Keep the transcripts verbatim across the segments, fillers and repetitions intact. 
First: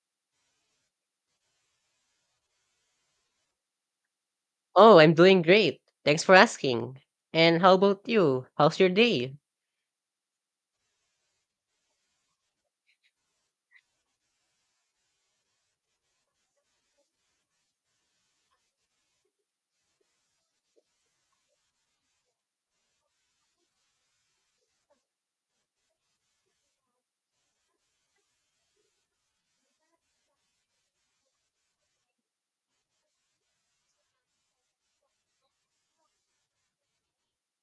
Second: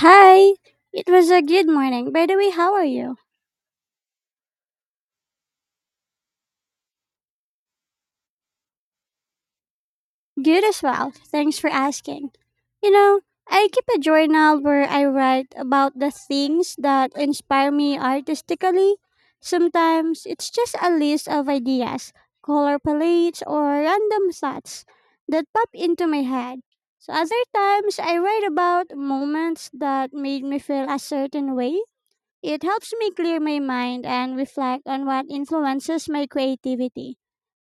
Hi, it was a good morning. By the way, how are you? Oh, I'm doing great. Thanks for asking. And how about you? How's your day? Good as well. Thanks for asking. You know, I keep a journal where I write about the things that inspire me artistically. Sometimes it's just a list of ideas, color palettes, or random thoughts that pop into my head. So other times I write about moments that made me feel a certain way. It helps me clear my mind and reflect on what influences my creativity.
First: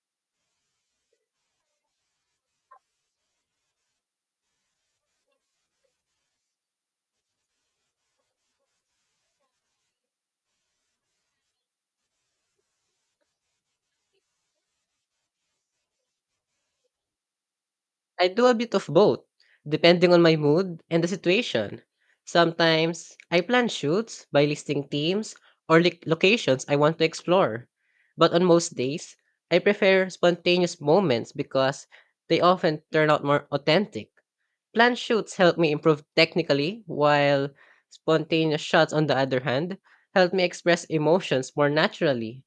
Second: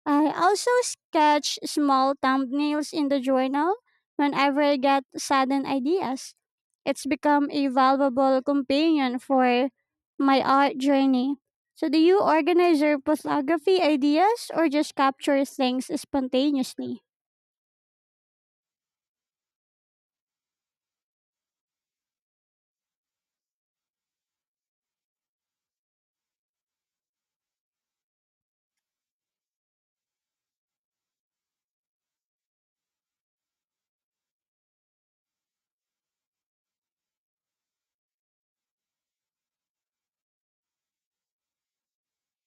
I also sketch small thumbnails in the journal whenever I get sudden ideas. It's become a valuable companion for my art journey. So, do you organize your photography ideas or just capture things spontaneously? I do a bit of both, depending on my mood and the situation. Sometimes I plan shoots by listing themes or lic locations I want to explore. But on most days, I prefer spontaneous moments because they often turn out more authentic. Planned shoots help me improve technically, while spontaneous shots, on the other hand, help me express emotions more naturally.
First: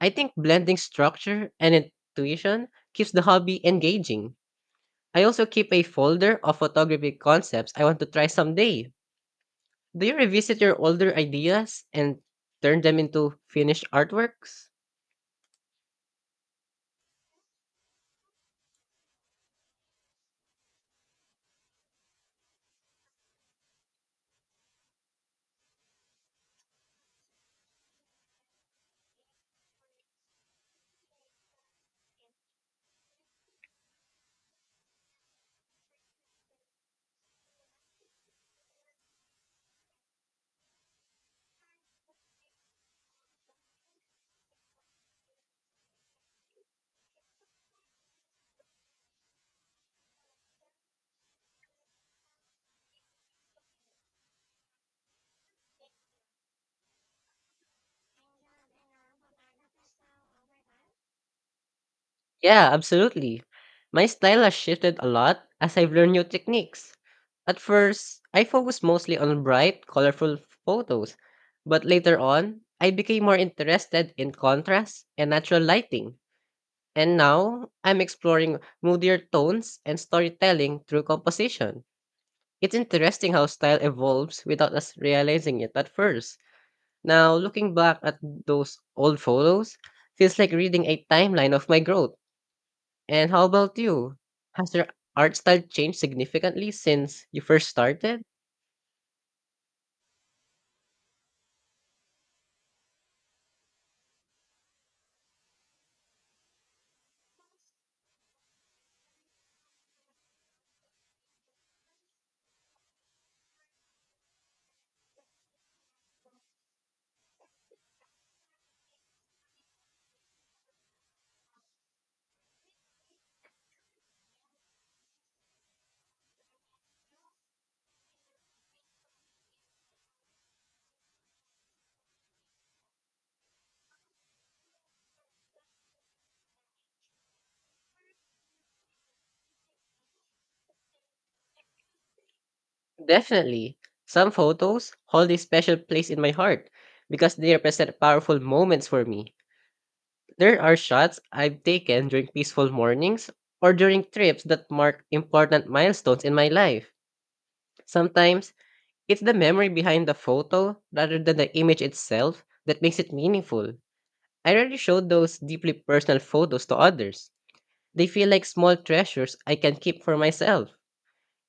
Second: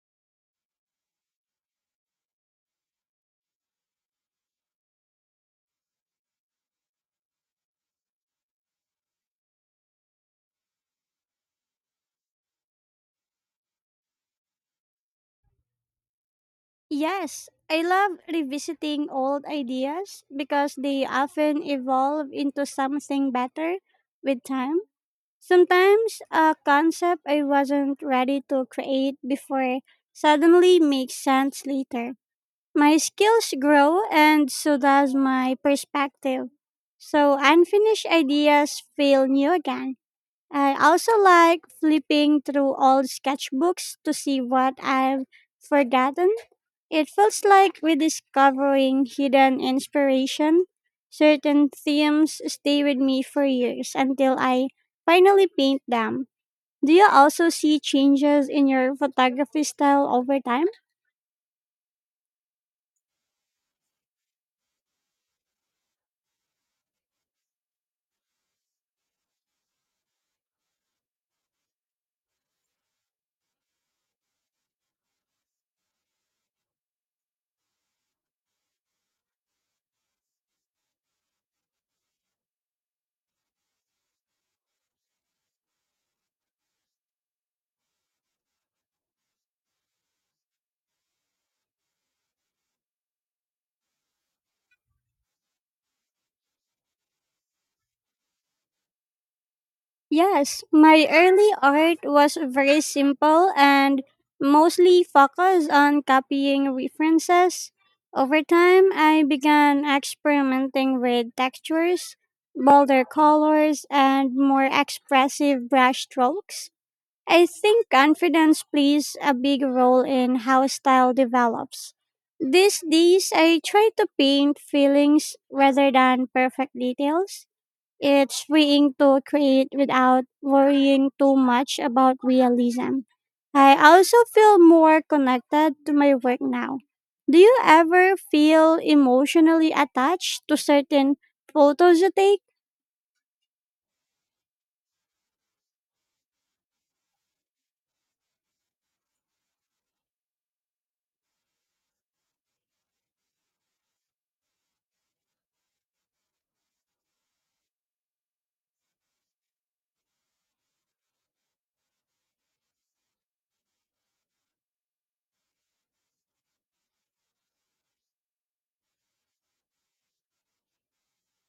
I think blending structure and intuition keeps the hobby engaging. I also keep a folder of photography concepts I want to try someday. Do you revisit your older ideas and turn them into finished artworks? Yes, I love revisiting old ideas because they often evolve into something better with time. Sometimes a concept I wasn't ready to create before suddenly makes sense later. My skills grow and so does my perspective. So unfinished ideas feel new again. I also like flipping through old sketchbooks to see what I've forgotten. It feels like rediscovering hidden inspiration. Certain themes stay with me for years until I finally paint them. Do you also see changes in your photography style over time? Yeah, absolutely. My style has shifted a lot as I've learned new techniques. At first, I focused mostly on bright, colorful photos, but later on, I became more interested in contrast and natural lighting. And now I'm exploring moodier tones and storytelling through composition. It's interesting how style evolves without us realizing it at first. Now, looking back at those old photos feels like reading a timeline of my growth. And how about you? Has your art style changed significantly since you first started? Yes, my early art was very simple and mostly focused on copying references. Over time, I began experimenting with textures, bolder colors, and more expressive brush strokes. I think confidence plays a big role in how style develops. These days, I try to paint feelings rather than perfect details. It's freeing to create without worrying too much about realism. I also feel more connected to my work now. Do you ever feel emotionally attached to certain photos you take? Definitely. Some photos hold a special place in my heart because they represent powerful moments for me. There are shots I've taken during peaceful mornings or during trips that mark important milestones in my life. Sometimes, it's the memory behind the photo rather than the image itself that makes it meaningful. I rarely show those deeply personal photos to others. They feel like small treasures I can keep for myself.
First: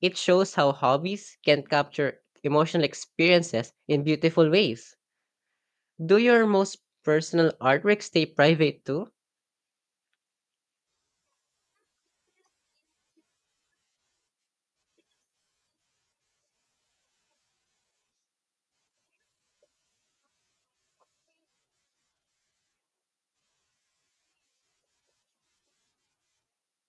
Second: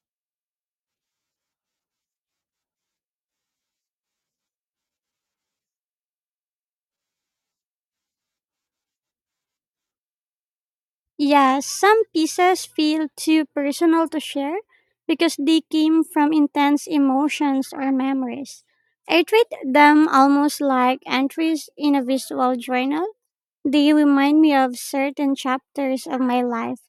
It shows how hobbies can capture emotional experiences in beautiful ways. Do your most personal artwork stay private too? Yes, some pieces feel too personal to share because they came from intense emotions or memories. I treat them almost like entries in a visual journal. They remind me of certain chapters of my life,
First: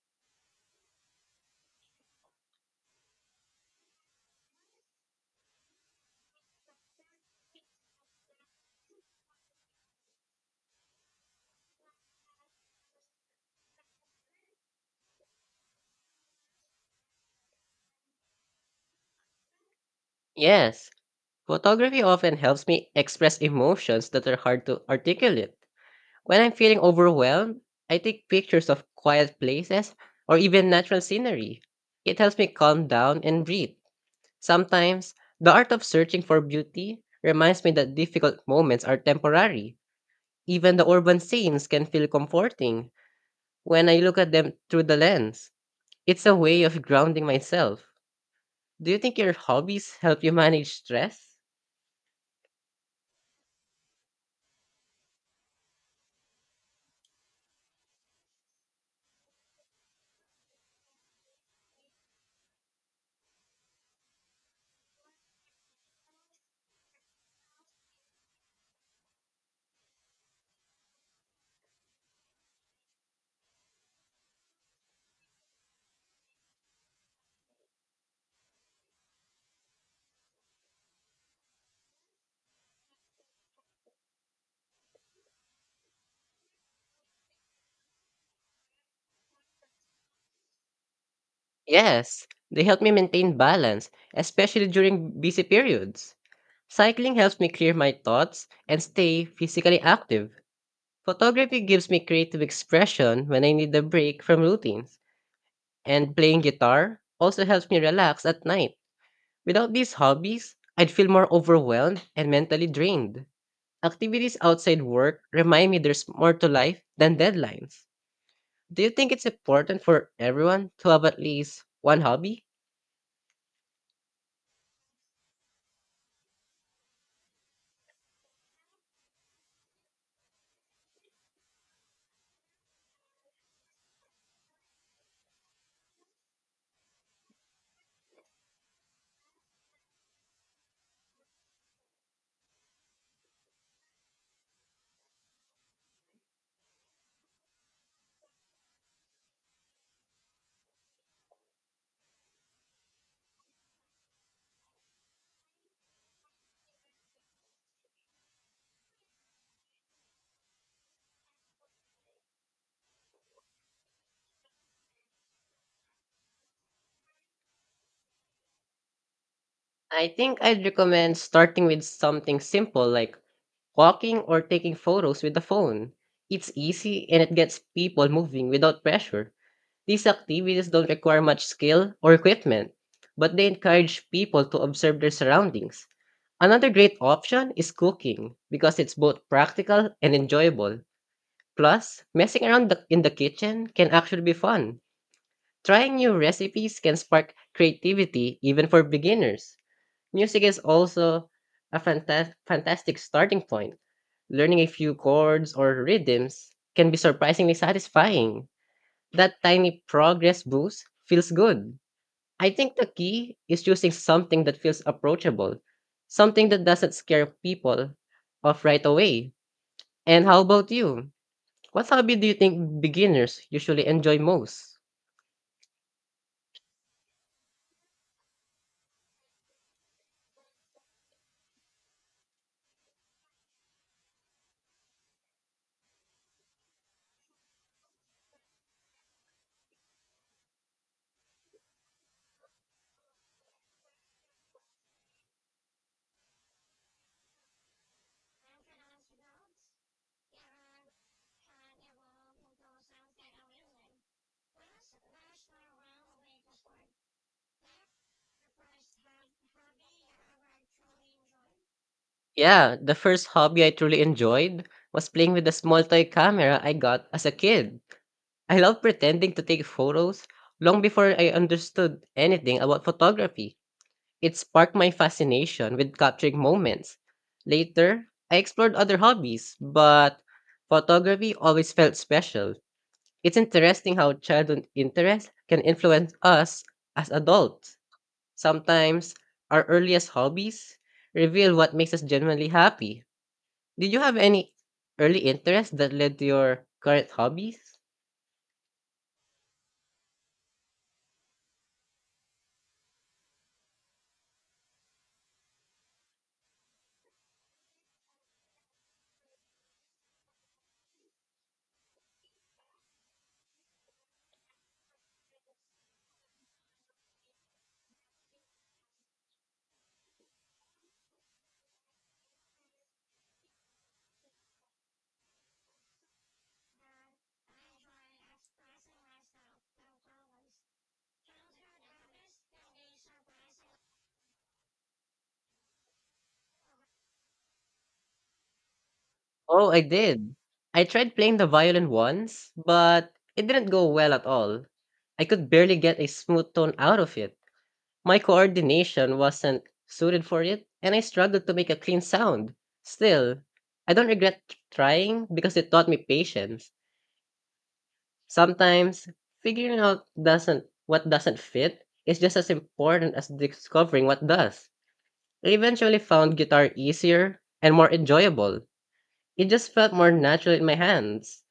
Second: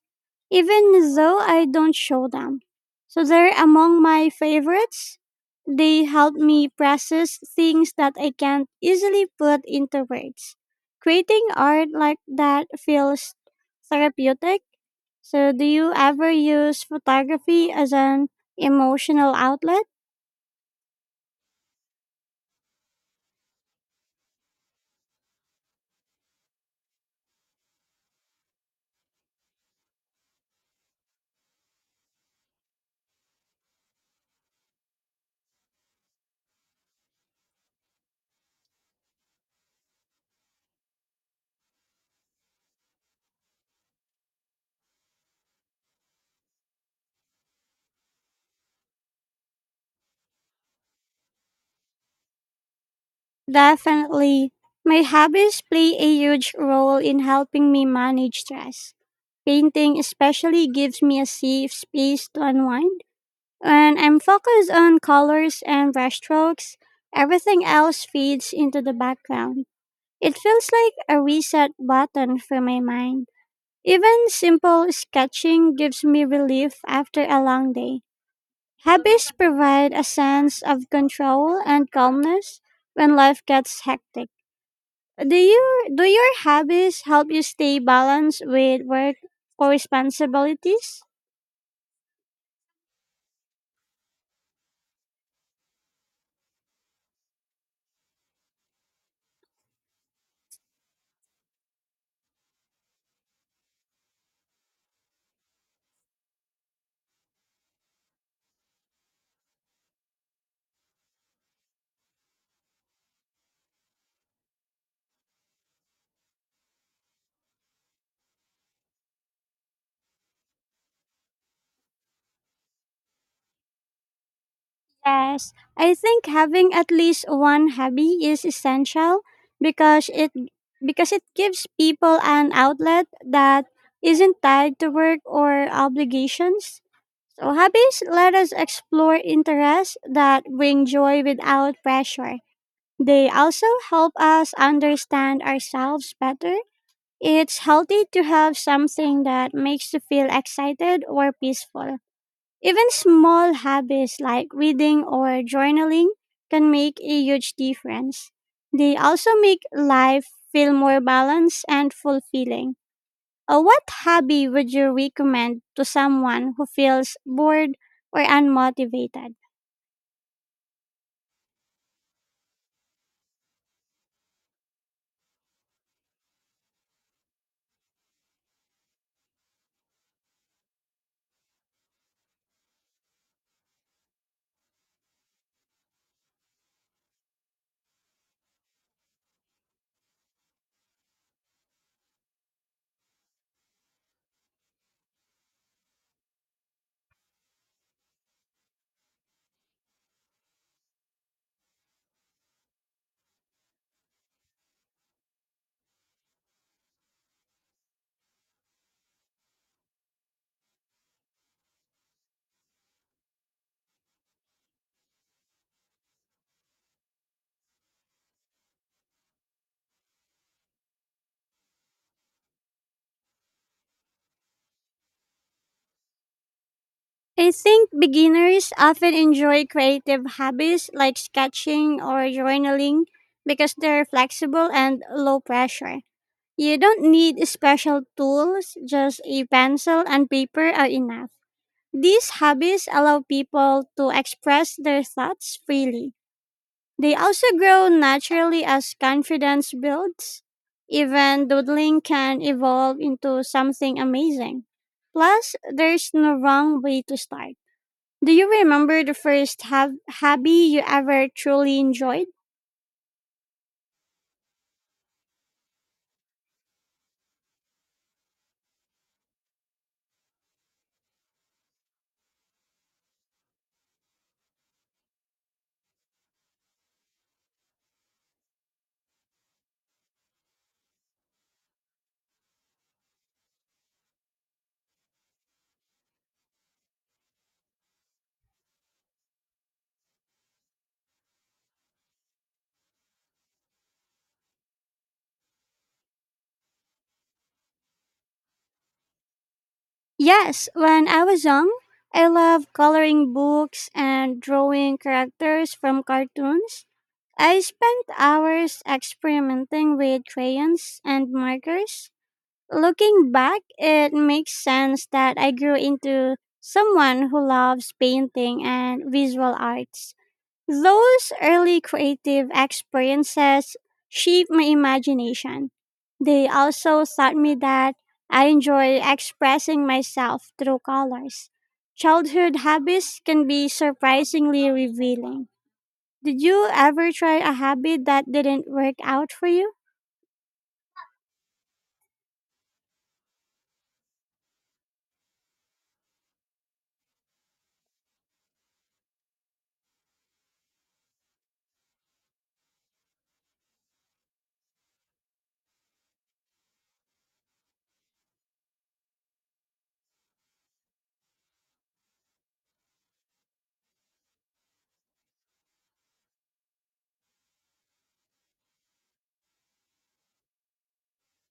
even though I don't show them. So they're among my favorites. They help me process things that I can't easily put into words. Creating art like that feels therapeutic. So, do you ever use photography as an emotional outlet? Yes, photography often helps me express emotions that are hard to articulate. When I'm feeling overwhelmed, I take pictures of quiet places or even natural scenery. It helps me calm down and breathe. Sometimes, the art of searching for beauty reminds me that difficult moments are temporary. Even the urban scenes can feel comforting when I look at them through the lens. It's a way of grounding myself. Do you think your hobbies help you manage stress? Definitely. My hobbies play a huge role in helping me manage stress. Painting especially gives me a safe space to unwind. When I'm focused on colors and brushstrokes, everything else fades into the background. It feels like a reset button for my mind. Even simple sketching gives me relief after a long day. Hobbies provide a sense of control and calmness when life gets hectic. Do you do your hobbies help you stay balanced with work or responsibilities? Yes, they help me maintain balance, especially during busy periods. Cycling helps me clear my thoughts and stay physically active. Photography gives me creative expression when I need a break from routines. And playing guitar also helps me relax at night. Without these hobbies, I'd feel more overwhelmed and mentally drained. Activities outside work remind me there's more to life than deadlines. Do you think it's important for everyone to have at least one hobby? Yes, I think having at least one hobby is essential because it because it gives people an outlet that isn't tied to work or obligations. So hobbies let us explore interests that bring joy without pressure. They also help us understand ourselves better. It's healthy to have something that makes you feel excited or peaceful. Even small habits like reading or journaling can make a huge difference. They also make life feel more balanced and fulfilling. Uh, what hobby would you recommend to someone who feels bored or unmotivated? I think I'd recommend starting with something simple like walking or taking photos with the phone. It's easy and it gets people moving without pressure. These activities don't require much skill or equipment, but they encourage people to observe their surroundings. Another great option is cooking because it's both practical and enjoyable. Plus, messing around the, in the kitchen can actually be fun. Trying new recipes can spark creativity even for beginners. Music is also a fantas- fantastic starting point. Learning a few chords or rhythms can be surprisingly satisfying. That tiny progress boost feels good. I think the key is choosing something that feels approachable, something that doesn't scare people off right away. And how about you? What hobby do you think beginners usually enjoy most? I think beginners often enjoy creative hobbies like sketching or journaling because they're flexible and low pressure. You don't need special tools, just a pencil and paper are enough. These hobbies allow people to express their thoughts freely. They also grow naturally as confidence builds. Even doodling can evolve into something amazing. Plus, there's no wrong way to start. Do you remember the first hab- hobby you ever truly enjoyed? Yeah, the first hobby I truly enjoyed was playing with the small toy camera I got as a kid. I love pretending to take photos long before I understood anything about photography. It sparked my fascination with capturing moments. Later, I explored other hobbies, but photography always felt special. It's interesting how childhood interests can influence us as adults. Sometimes, our earliest hobbies reveal what makes us genuinely happy. Did you have any early interests that led to your current hobbies? Yes, when I was young, I loved coloring books and drawing characters from cartoons. I spent hours experimenting with crayons and markers. Looking back, it makes sense that I grew into someone who loves painting and visual arts. Those early creative experiences shaped my imagination. They also taught me that I enjoy expressing myself through colors. Childhood habits can be surprisingly revealing. Did you ever try a habit that didn't work out for Oh, you? I did. I tried playing the violin once, but it didn't go well at all. I could barely get a smooth tone out of it. My coordination wasn't suited for it, and I struggled to make a clean sound. Still, I don't regret t- trying because it taught me patience. Sometimes, figuring out doesn't what doesn't fit is just as important as discovering what does. I eventually found guitar easier and more enjoyable. It just felt more natural in my hands.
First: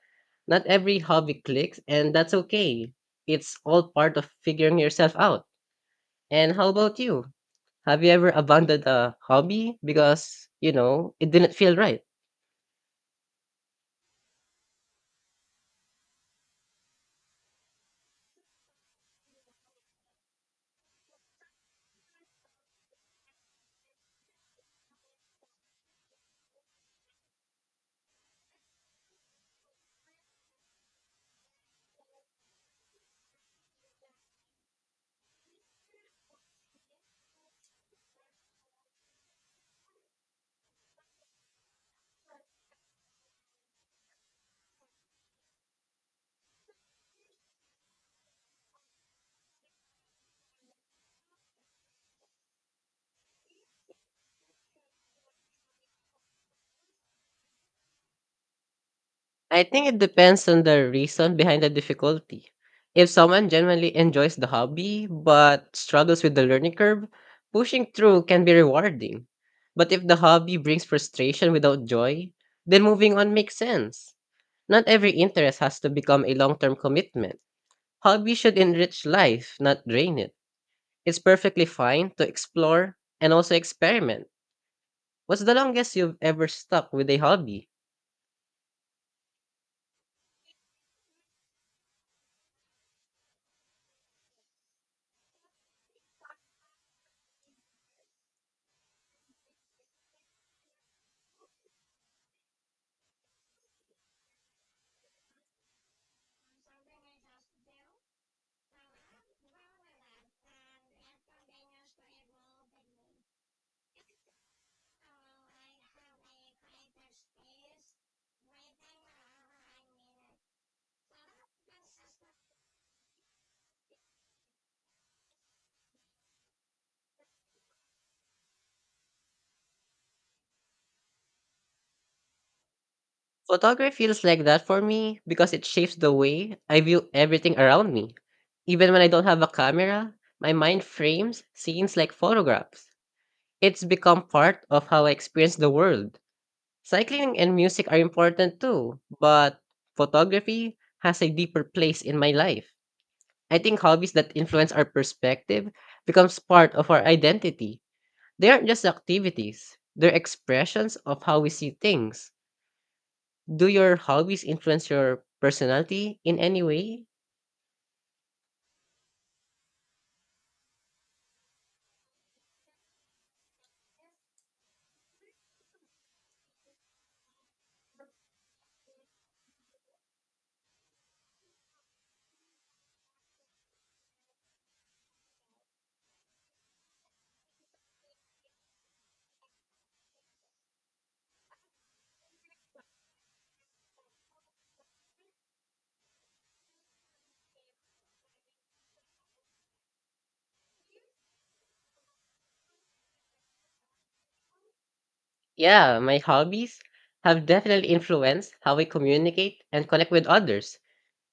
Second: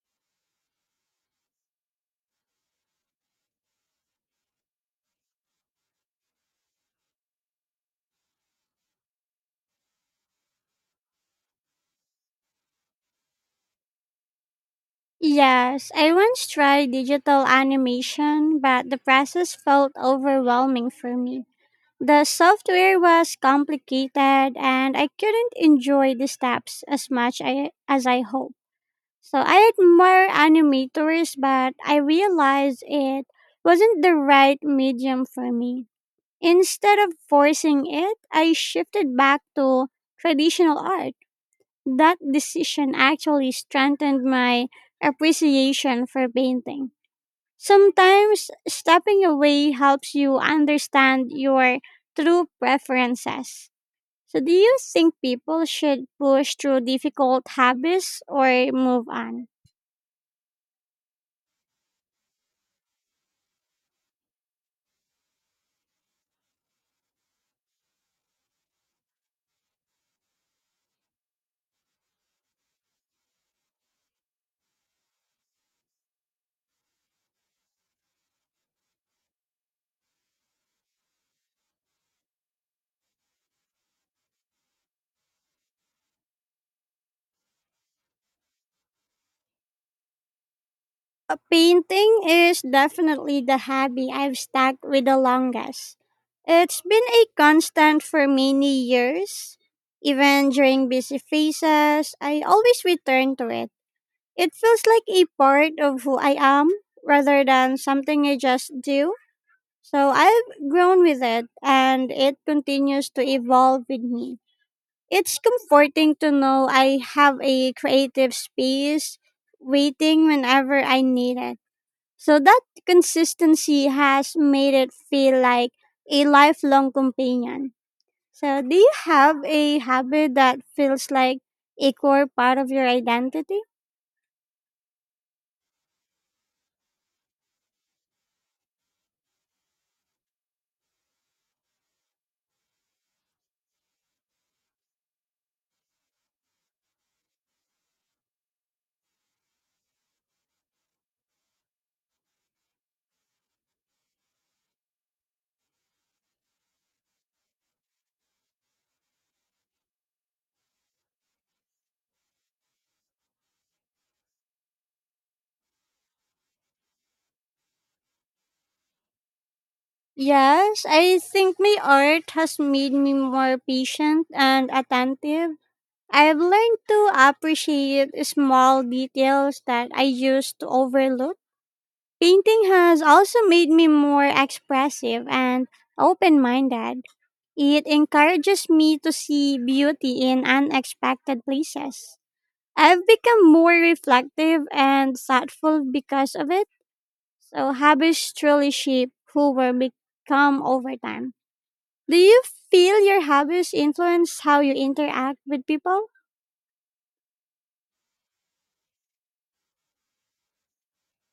Not every hobby clicks, and that's okay. It's all part of figuring yourself out. And how about you? Have you ever abandoned a hobby because, you know, it didn't feel right? Yes, I once tried digital animation, but the process felt overwhelming for me. The software was complicated and I couldn't enjoy the steps as much I, as I hoped. So I admire animators, but I realized it wasn't the right medium for me. Instead of forcing it, I shifted back to traditional art. That decision actually strengthened my appreciation for painting. Sometimes stepping away helps you understand your true preferences. So, do you think people should push through difficult habits or move on? I think it depends on the reason behind the difficulty. If someone genuinely enjoys the hobby but struggles with the learning curve, pushing through can be rewarding. But if the hobby brings frustration without joy, then moving on makes sense. Not every interest has to become a long term commitment. Hobby should enrich life, not drain it. It's perfectly fine to explore and also experiment. What's the longest you've ever stuck with a hobby? Uh, Painting is definitely the hobby I've stuck with the longest. It's been a constant for many years. Even during busy phases, I always return to it. It feels like a part of who I am rather than something I just do. So I've grown with it and it continues to evolve with me. It's comforting to know I have a creative space waiting whenever I need it. So that consistency has made it feel like a lifelong companion. So do you have a habit that feels like a core part of your identity? Photography feels like that for me because it shapes the way I view everything around me. Even when I don't have a camera, my mind frames scenes like photographs. It's become part of how I experience the world. Cycling and music are important too, but photography has a deeper place in my life. I think hobbies that influence our perspective becomes part of our identity. They aren't just activities, they're expressions of how we see things. Do your hobbies influence your personality in any way? Yes, I think my art has made me more patient and attentive. I've learned to appreciate small details that I used to overlook. Painting has also made me more expressive and open minded. It encourages me to see beauty in unexpected places. I've become more reflective and thoughtful because of it. So, habits truly shape who we become over time. Do you feel your habits influence how you interact with Yeah, people? my hobbies have definitely influenced how I communicate and connect with others.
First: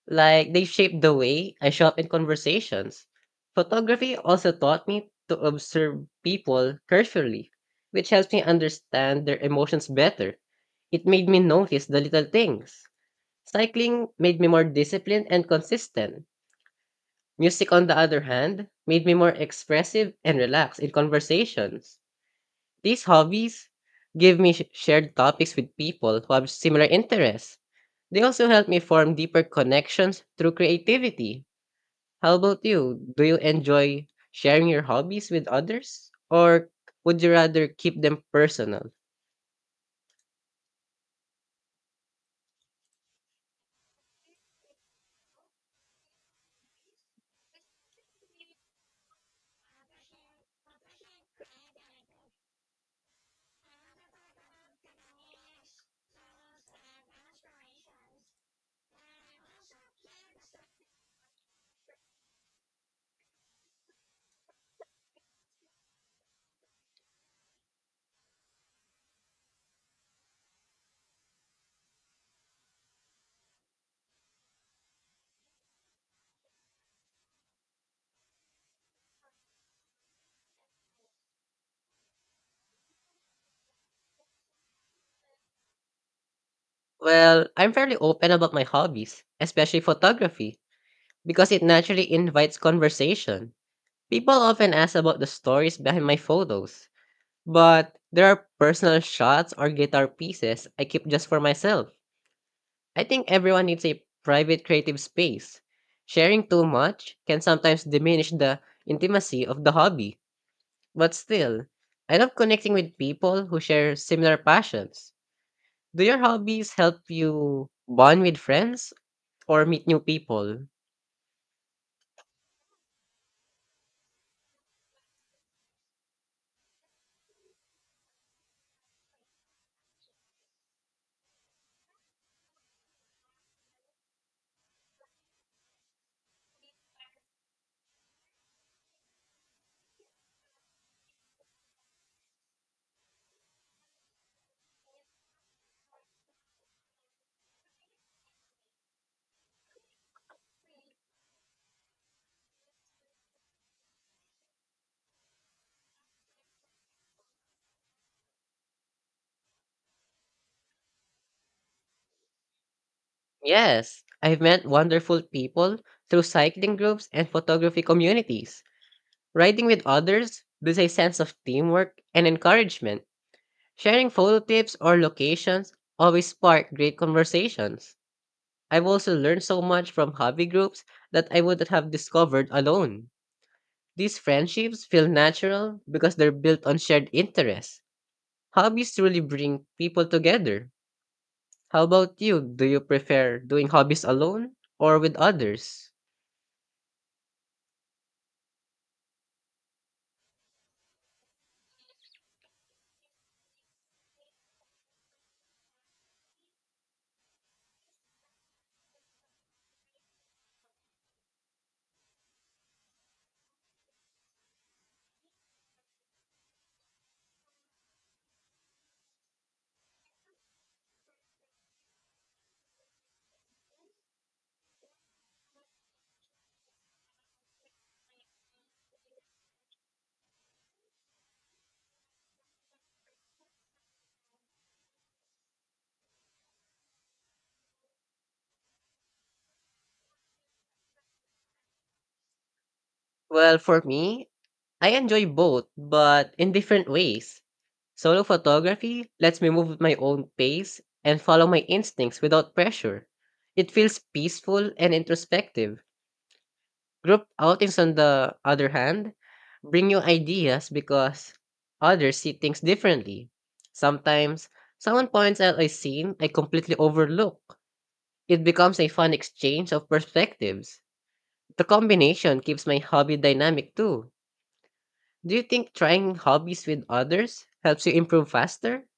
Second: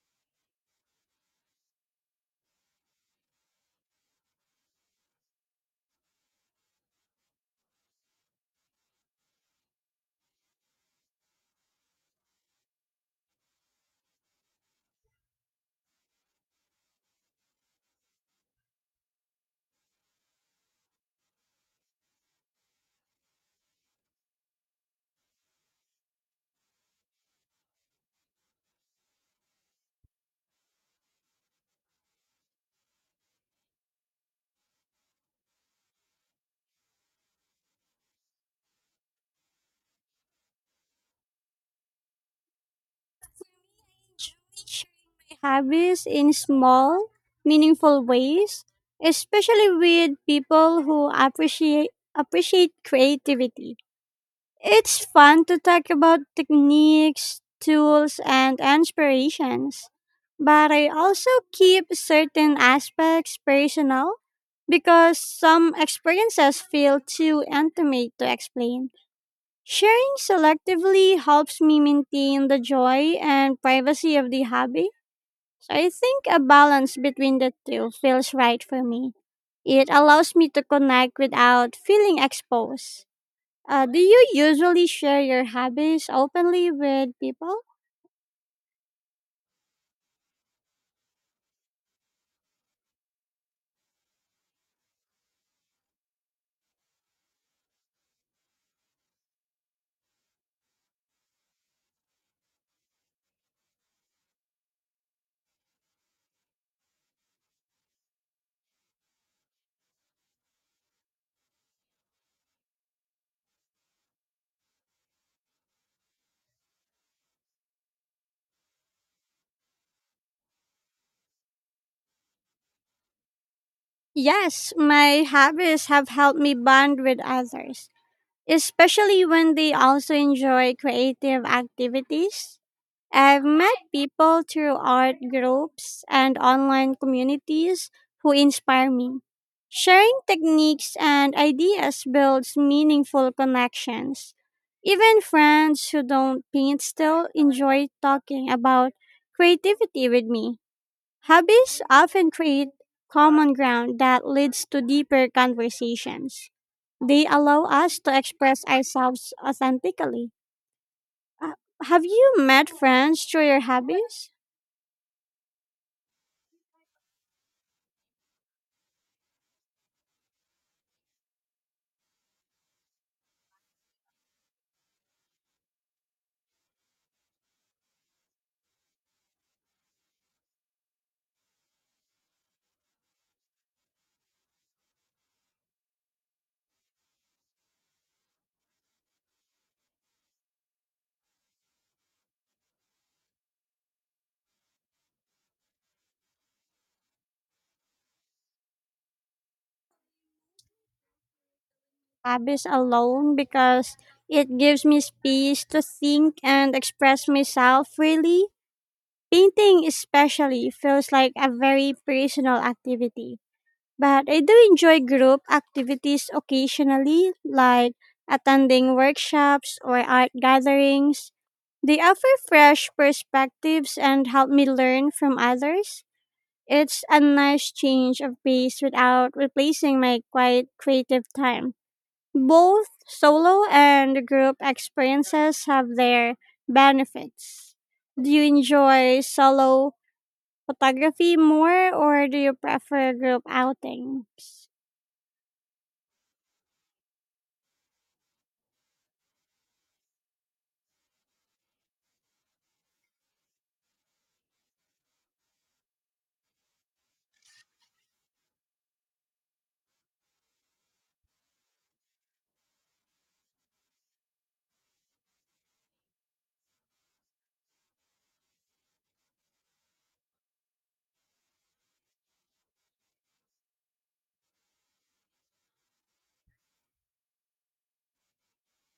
Like, they shaped the way I show up in conversations. Photography also taught me to observe people carefully, which helps me understand their emotions better. It made me notice the little things. Cycling made me more disciplined and consistent. Music, on the other hand, made me more expressive and relaxed in conversations. These hobbies give me sh- shared topics with people who have similar interests. They also help me form deeper connections through creativity. How about you? Do you enjoy sharing your hobbies with others? Or would you rather keep them personal? Habits in small, meaningful ways, especially with people who appreciate appreciate creativity. It's fun to talk about techniques, tools, and inspirations, but I also keep certain aspects personal because some experiences feel too intimate to explain. Sharing selectively helps me maintain the joy and privacy of the hobby. I think a balance between the two feels right for me. It allows me to connect without feeling exposed. Uh, do you usually share your hobbies openly with Well, people? I'm fairly open about my hobbies, especially photography, because it naturally invites conversation. People often ask about the stories behind my photos, but there are personal shots or guitar pieces I keep just for myself. I think everyone needs a private creative space. Sharing too much can sometimes diminish the intimacy of the hobby. But still, I love connecting with people who share similar passions. Do your hobbies help you bond with friends or meet new people? Yes, my hobbies have helped me bond with others, especially when they also enjoy creative activities. I've met people through art groups and online communities who inspire me. Sharing techniques and ideas builds meaningful connections. Even friends who don't paint still enjoy talking about creativity with me. Hobbies often create common ground that leads to deeper conversations. They allow us to express ourselves authentically. Uh, have you met friends through your Yes, hobbies? I've met wonderful people through cycling groups and photography communities. Riding with others builds a sense of teamwork and encouragement. Sharing photo tips or locations always spark great conversations. I've also learned so much from hobby groups that I wouldn't have discovered alone. These friendships feel natural because they're built on shared interests. Hobbies truly bring people together. How about you? Do you prefer doing hobbies alone or with others? Hobbies alone because it gives me space to think and express myself freely. Painting, especially, feels like a very personal activity. But I do enjoy group activities occasionally, like attending workshops or art gatherings. They offer fresh perspectives and help me learn from others. It's a nice change of pace without replacing my quiet creative time. Both solo and group experiences have their benefits. Do you enjoy solo photography more or do you prefer group Well, for me, outings? I enjoy both, but in different ways. Solo photography lets me move at my own pace and follow my instincts without pressure. It feels peaceful and introspective. Group outings, on the other hand, bring new ideas because others see things differently. Sometimes, someone points out a scene I completely overlook. It becomes a fun exchange of perspectives. The combination keeps my hobby dynamic too. Do you think trying hobbies with others helps you improve faster?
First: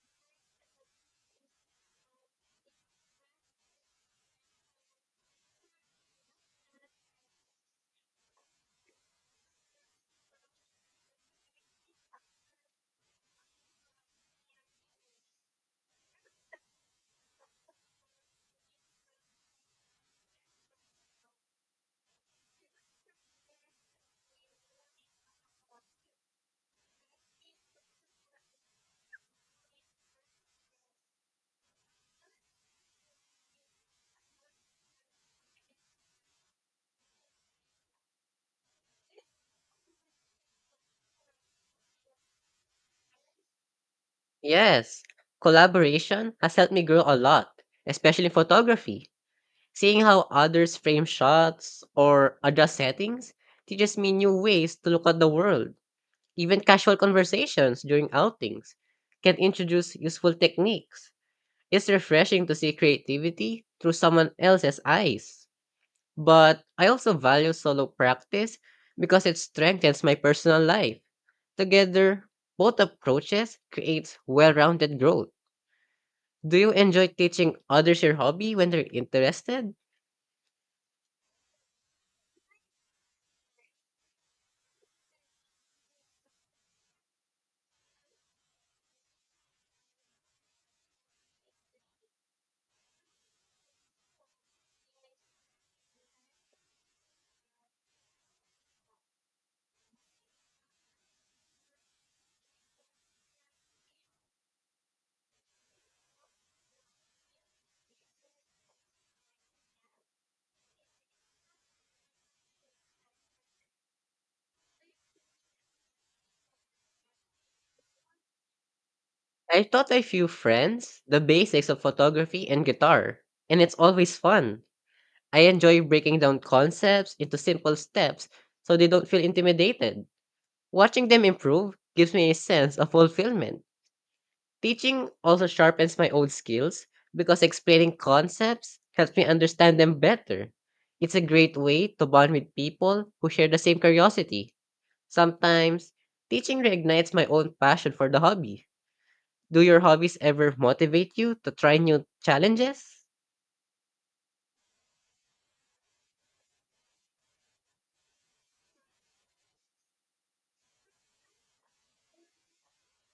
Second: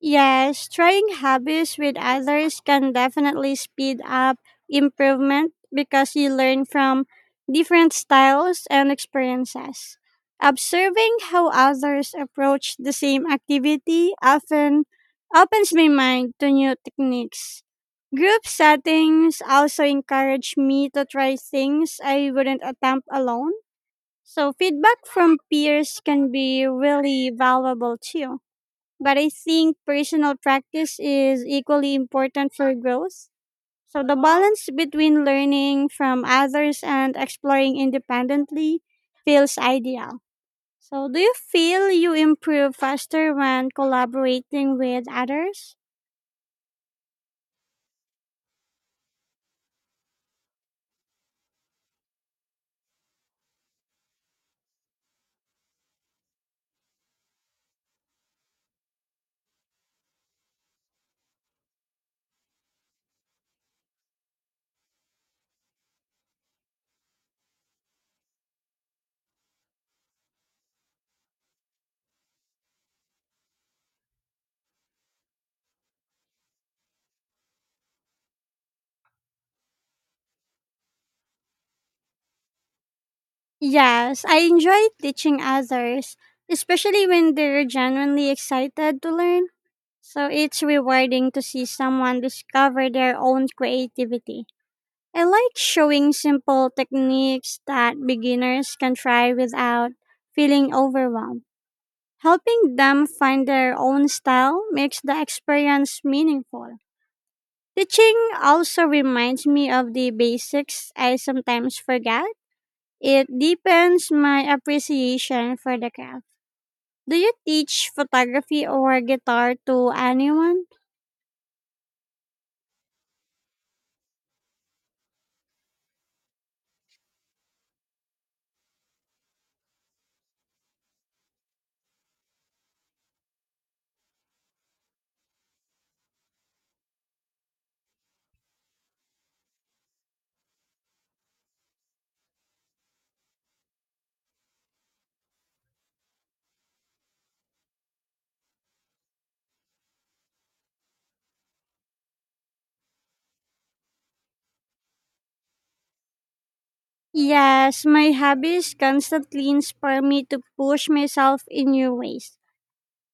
Yes, trying hobbies with others can definitely speed up improvement because you learn from different styles and experiences. Observing how others approach the same activity often opens my mind to new techniques. Group settings also encourage me to try things I wouldn't attempt alone. So, feedback from peers can be really valuable too. But I think personal practice is equally important for growth. So the balance between learning from others and exploring independently feels ideal. So do you feel you improve faster when collaborating Yes. with others? Collaboration has helped me grow a lot, especially in photography. Seeing how others frame shots or adjust settings teaches me new ways to look at the world. Even casual conversations during outings can introduce useful techniques. It's refreshing to see creativity through someone else's eyes. But I also value solo practice because it strengthens my personal life. Together, both approaches creates well-rounded growth. Do you enjoy teaching others your hobby when they're interested? Yes, I enjoy teaching others, especially when they're genuinely excited to learn. So it's rewarding to see someone discover their own creativity. I like showing simple techniques that beginners can try without feeling overwhelmed. Helping them find their own style makes the experience meaningful. Teaching also reminds me of the basics I sometimes forget. It deepens my appreciation for the craft. Do you teach photography or guitar I taught to a few anyone? friends the basics of photography and guitar, and it's always fun. I enjoy breaking down concepts into simple steps so they don't feel intimidated. Watching them improve gives me a sense of fulfillment. Teaching also sharpens my own skills because explaining concepts helps me understand them better. It's a great way to bond with people who share the same curiosity. Sometimes, teaching reignites my own passion for the hobby. Do your hobbies ever motivate you to try new challenges? Yes, my hobbies constantly inspire me to push myself in new ways.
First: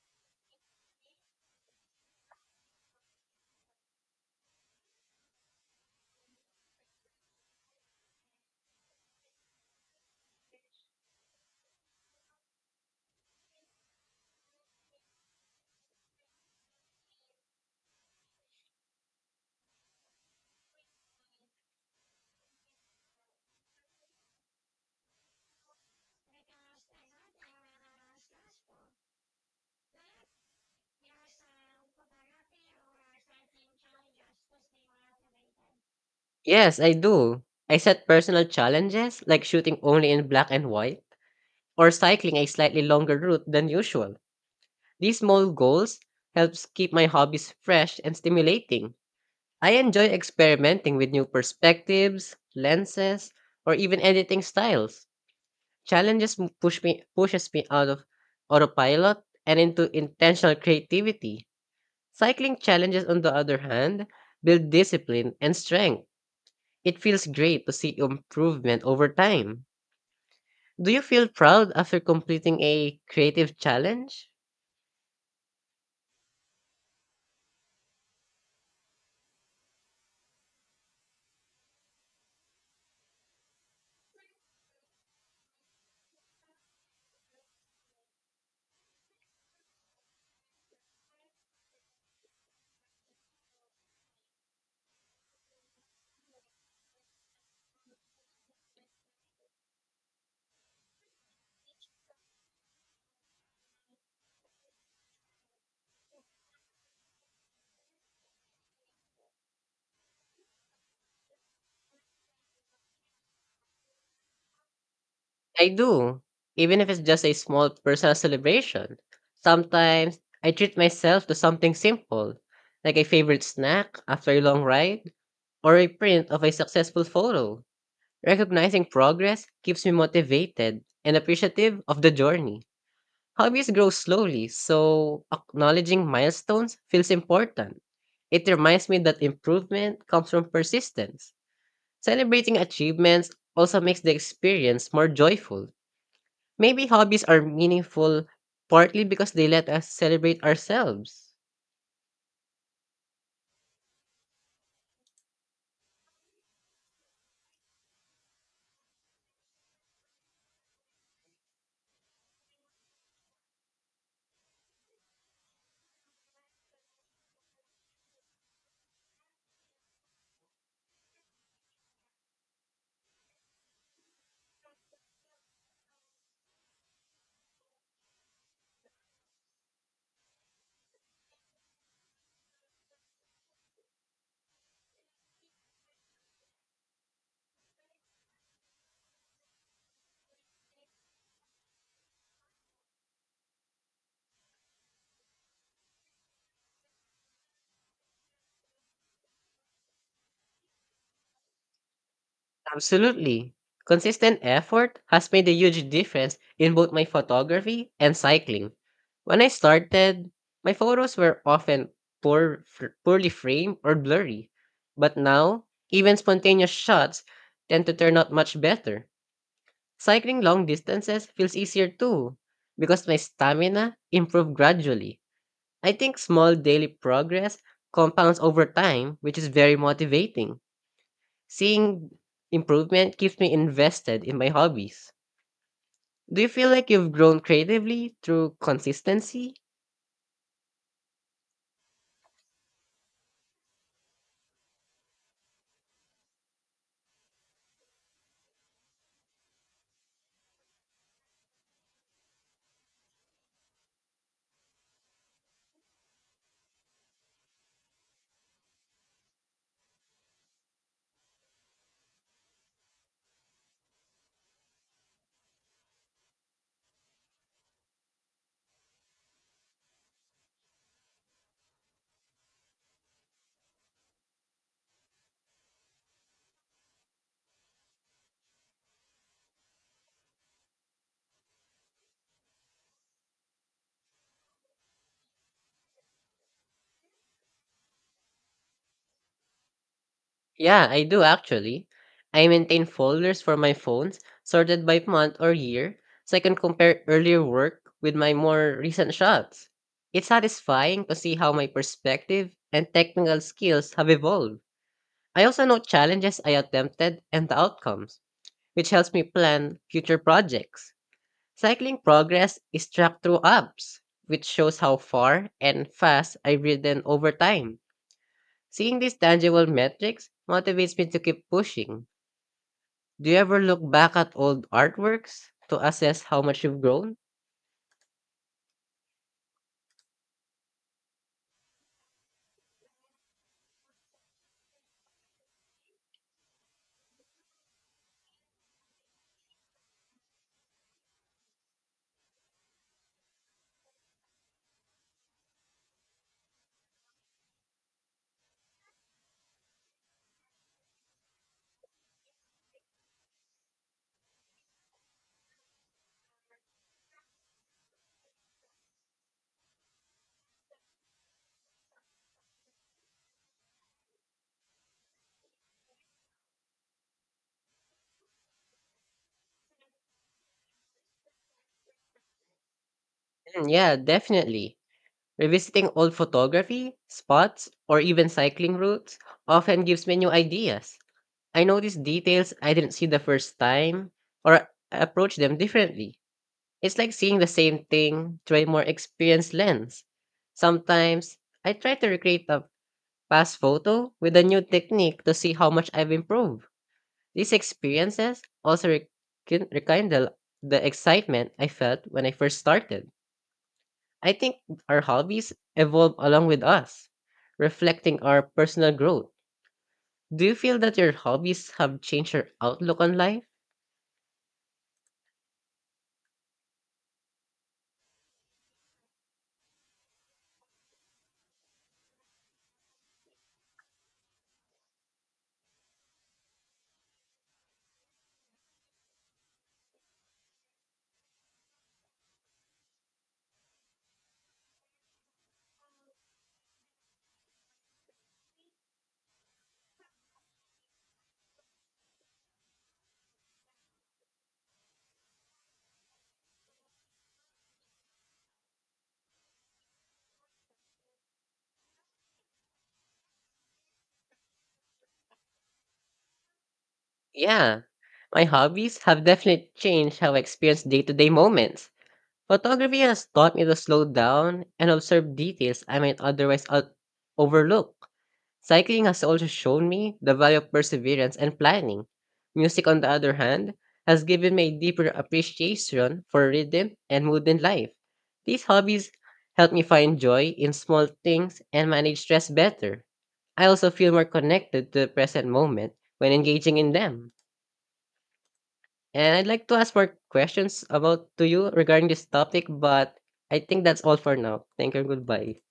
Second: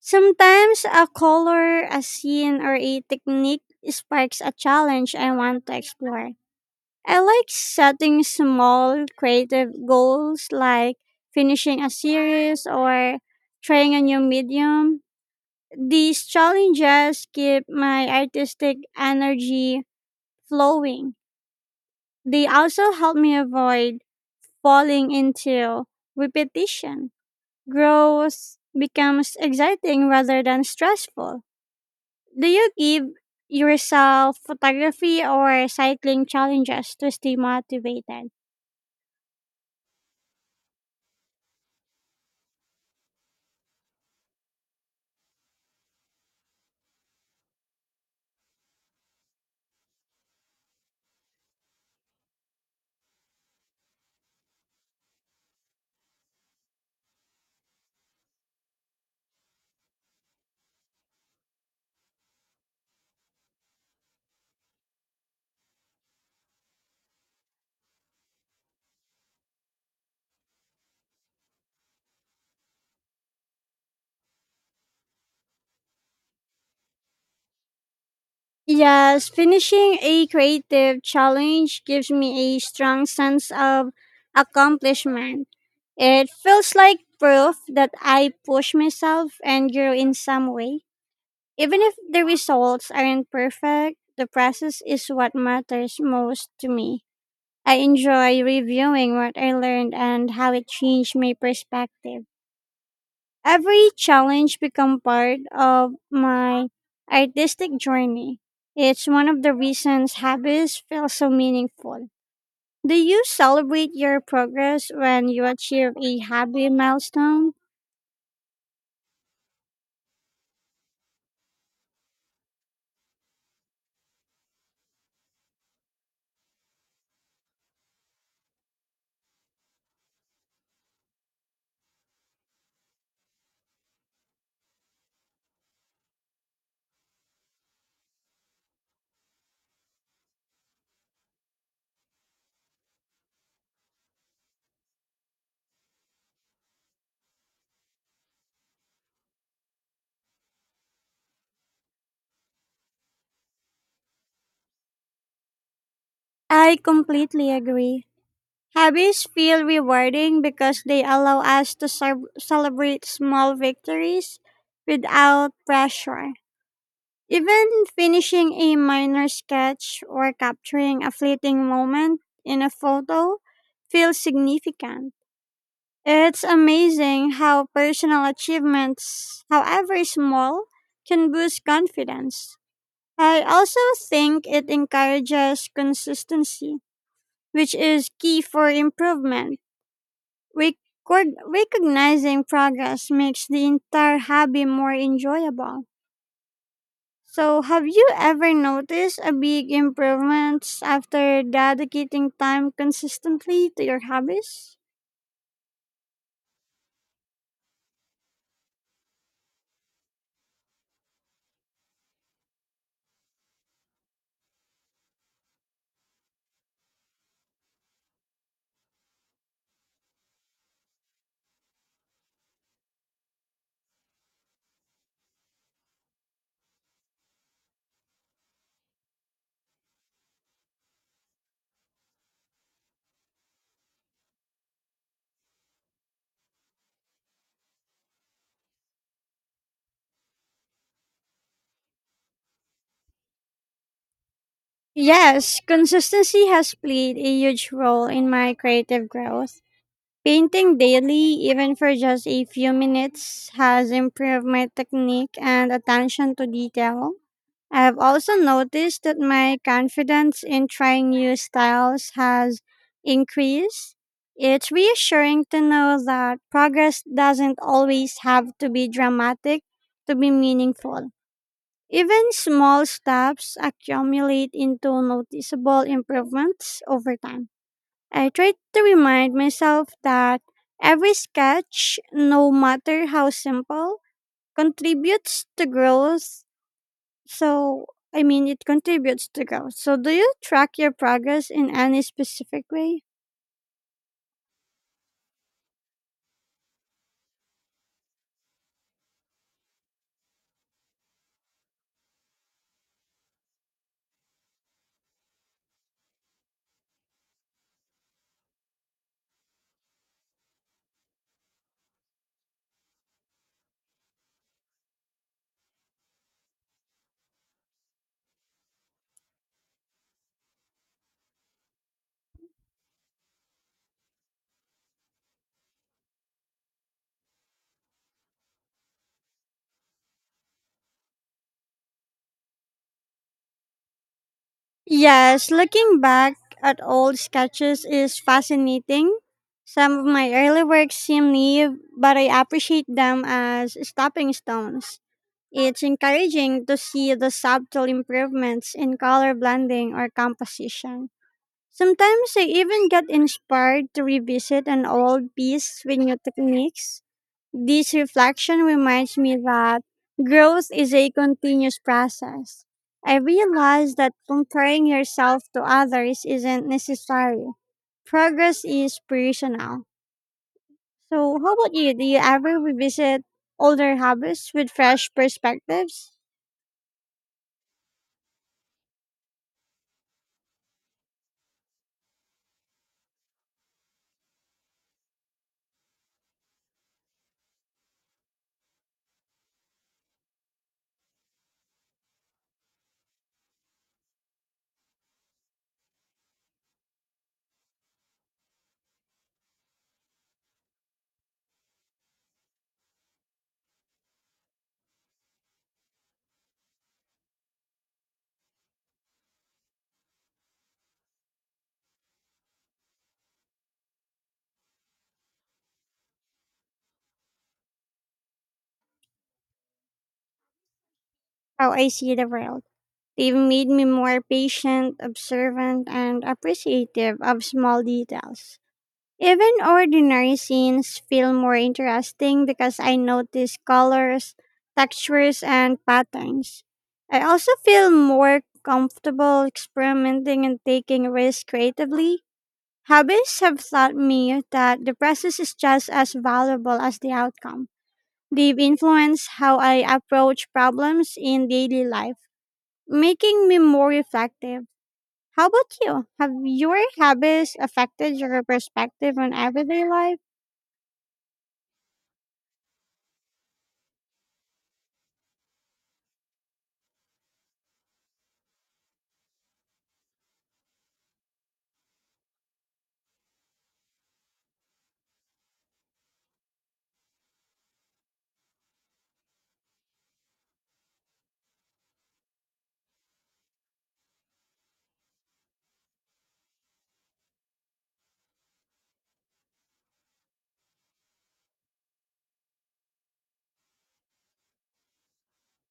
Sometimes a color, a scene, or a technique sparks a challenge I want to explore. I like setting small creative goals like finishing a series or trying a new medium. These challenges keep my artistic energy flowing. They also help me avoid falling into repetition. Growth becomes exciting rather than stressful. Do you give yourself photography or cycling Yes, I challenges to stay do. I set motivated? personal challenges like shooting only in black and white or cycling a slightly longer route than usual. These small goals helps keep my hobbies fresh and stimulating. I enjoy experimenting with new perspectives, lenses, or even editing styles. Challenges m- push me pushes me out of autopilot and into intentional creativity. Cycling challenges, on the other hand, build discipline and strength. It feels great to see improvement over time. Do you feel proud after completing a creative challenge? Yes, finishing a creative challenge gives me a strong sense of accomplishment. It feels like proof that I push myself and grow in some way. Even if the results aren't perfect, the process is what matters most to me. I enjoy reviewing what I learned and how it changed my perspective. Every challenge become part of my artistic journey. It's one of the reasons hobbies feel so meaningful. Do you celebrate your progress when you I achieve a do, hobby even if it's just a milestone? small personal celebration. Sometimes I treat myself to something simple, like a favorite snack after a long ride or a print of a successful photo. Recognizing progress keeps me motivated and appreciative of the journey. Hobbies grow slowly, so acknowledging milestones feels important. It reminds me that improvement comes from persistence. Celebrating achievements also makes the experience more joyful. Maybe hobbies are meaningful partly because they let us celebrate ourselves. I completely agree. Hobbies feel rewarding because they allow us to ce- celebrate small victories without pressure. Even finishing a minor sketch or capturing a fleeting moment in a photo feels significant. It's amazing how personal achievements, however small, can boost confidence. I also think it encourages consistency, which is key for improvement. Record- recognizing progress makes the entire hobby more enjoyable. So, have you ever noticed a big improvements after dedicating time Absolutely. consistently to your Consistent hobbies? effort has made a huge difference in both my photography and cycling. When I started, my photos were often poor, fr- poorly framed or blurry, but now, even spontaneous shots tend to turn out much better. Cycling long distances feels easier too, because my stamina improved gradually. I think small daily progress compounds over time, which is very motivating. Seeing improvement keeps me invested in my hobbies. Do you feel like you've grown creatively through consistency? Yes, consistency has played a huge role in my creative growth. Painting daily, even for just a few minutes, has improved my technique and attention to detail. I've also noticed that my confidence in trying new styles has increased. It's reassuring to know that progress doesn't always have to be dramatic to be meaningful. Even small steps accumulate into noticeable improvements over time. I try to remind myself that every sketch, no matter how simple, contributes to growth so, I mean, it contributes to growth. So, do you track Yeah, your I do progress in actually. any I specific maintain way? folders for my phones sorted by month or year so I can compare earlier work with my more recent shots. It's satisfying to see how my perspective and technical skills have evolved. I also note challenges I attempted and the outcomes, which helps me plan future projects. Cycling progress is tracked through apps, which shows how far and fast I've ridden over time. Seeing these tangible metrics motivates me to keep pushing. Do you ever look back at old artworks to assess how much you've grown? Yes, looking back at old sketches is fascinating. Some of my early works seem naive, but I appreciate them as stepping stones. It's encouraging to see the subtle improvements in color blending or composition. Sometimes I even get inspired to revisit an old piece with new techniques. This reflection reminds me that growth is a continuous process. I realize that comparing yourself to others isn't necessary. Progress is personal. So, how about you? Do you ever revisit Mm, yeah, older habits with definitely. fresh Revisiting perspectives? old photography, spots, or even cycling routes often gives me new ideas. I notice details I didn't see the first time or approach them differently. It's like seeing the same thing through a more experienced lens. Sometimes I try to recreate a past photo with a new technique to see how much I've improved. These experiences also re- kin- rekindle the excitement I felt when I first started. I think our hobbies evolve along with us, reflecting our personal growth. Do you feel that your hobbies have changed your outlook on life? How I see the world. They've made me more patient, observant, and appreciative of small details. Even ordinary scenes feel more interesting because I notice colors, textures, and patterns. I also feel more comfortable experimenting and taking risks creatively. Hobbies have taught me that the process is just as valuable as the outcome. They've influenced how I approach problems in daily life, making me more reflective. How about you? Have your habits Yeah, affected your my hobbies perspective have on definitely everyday life? changed how I experience day to day moments. Photography has taught me to slow down and observe details I might otherwise o- overlook. Cycling has also shown me the value of perseverance and planning. Music, on the other hand, has given me a deeper appreciation for rhythm and mood in life. These hobbies help me find joy in small things and manage stress better. I also feel more connected to the present moment when engaging in them. And I'd like to ask more questions about to you regarding this topic, but I think that's all for now. Thank you and goodbye.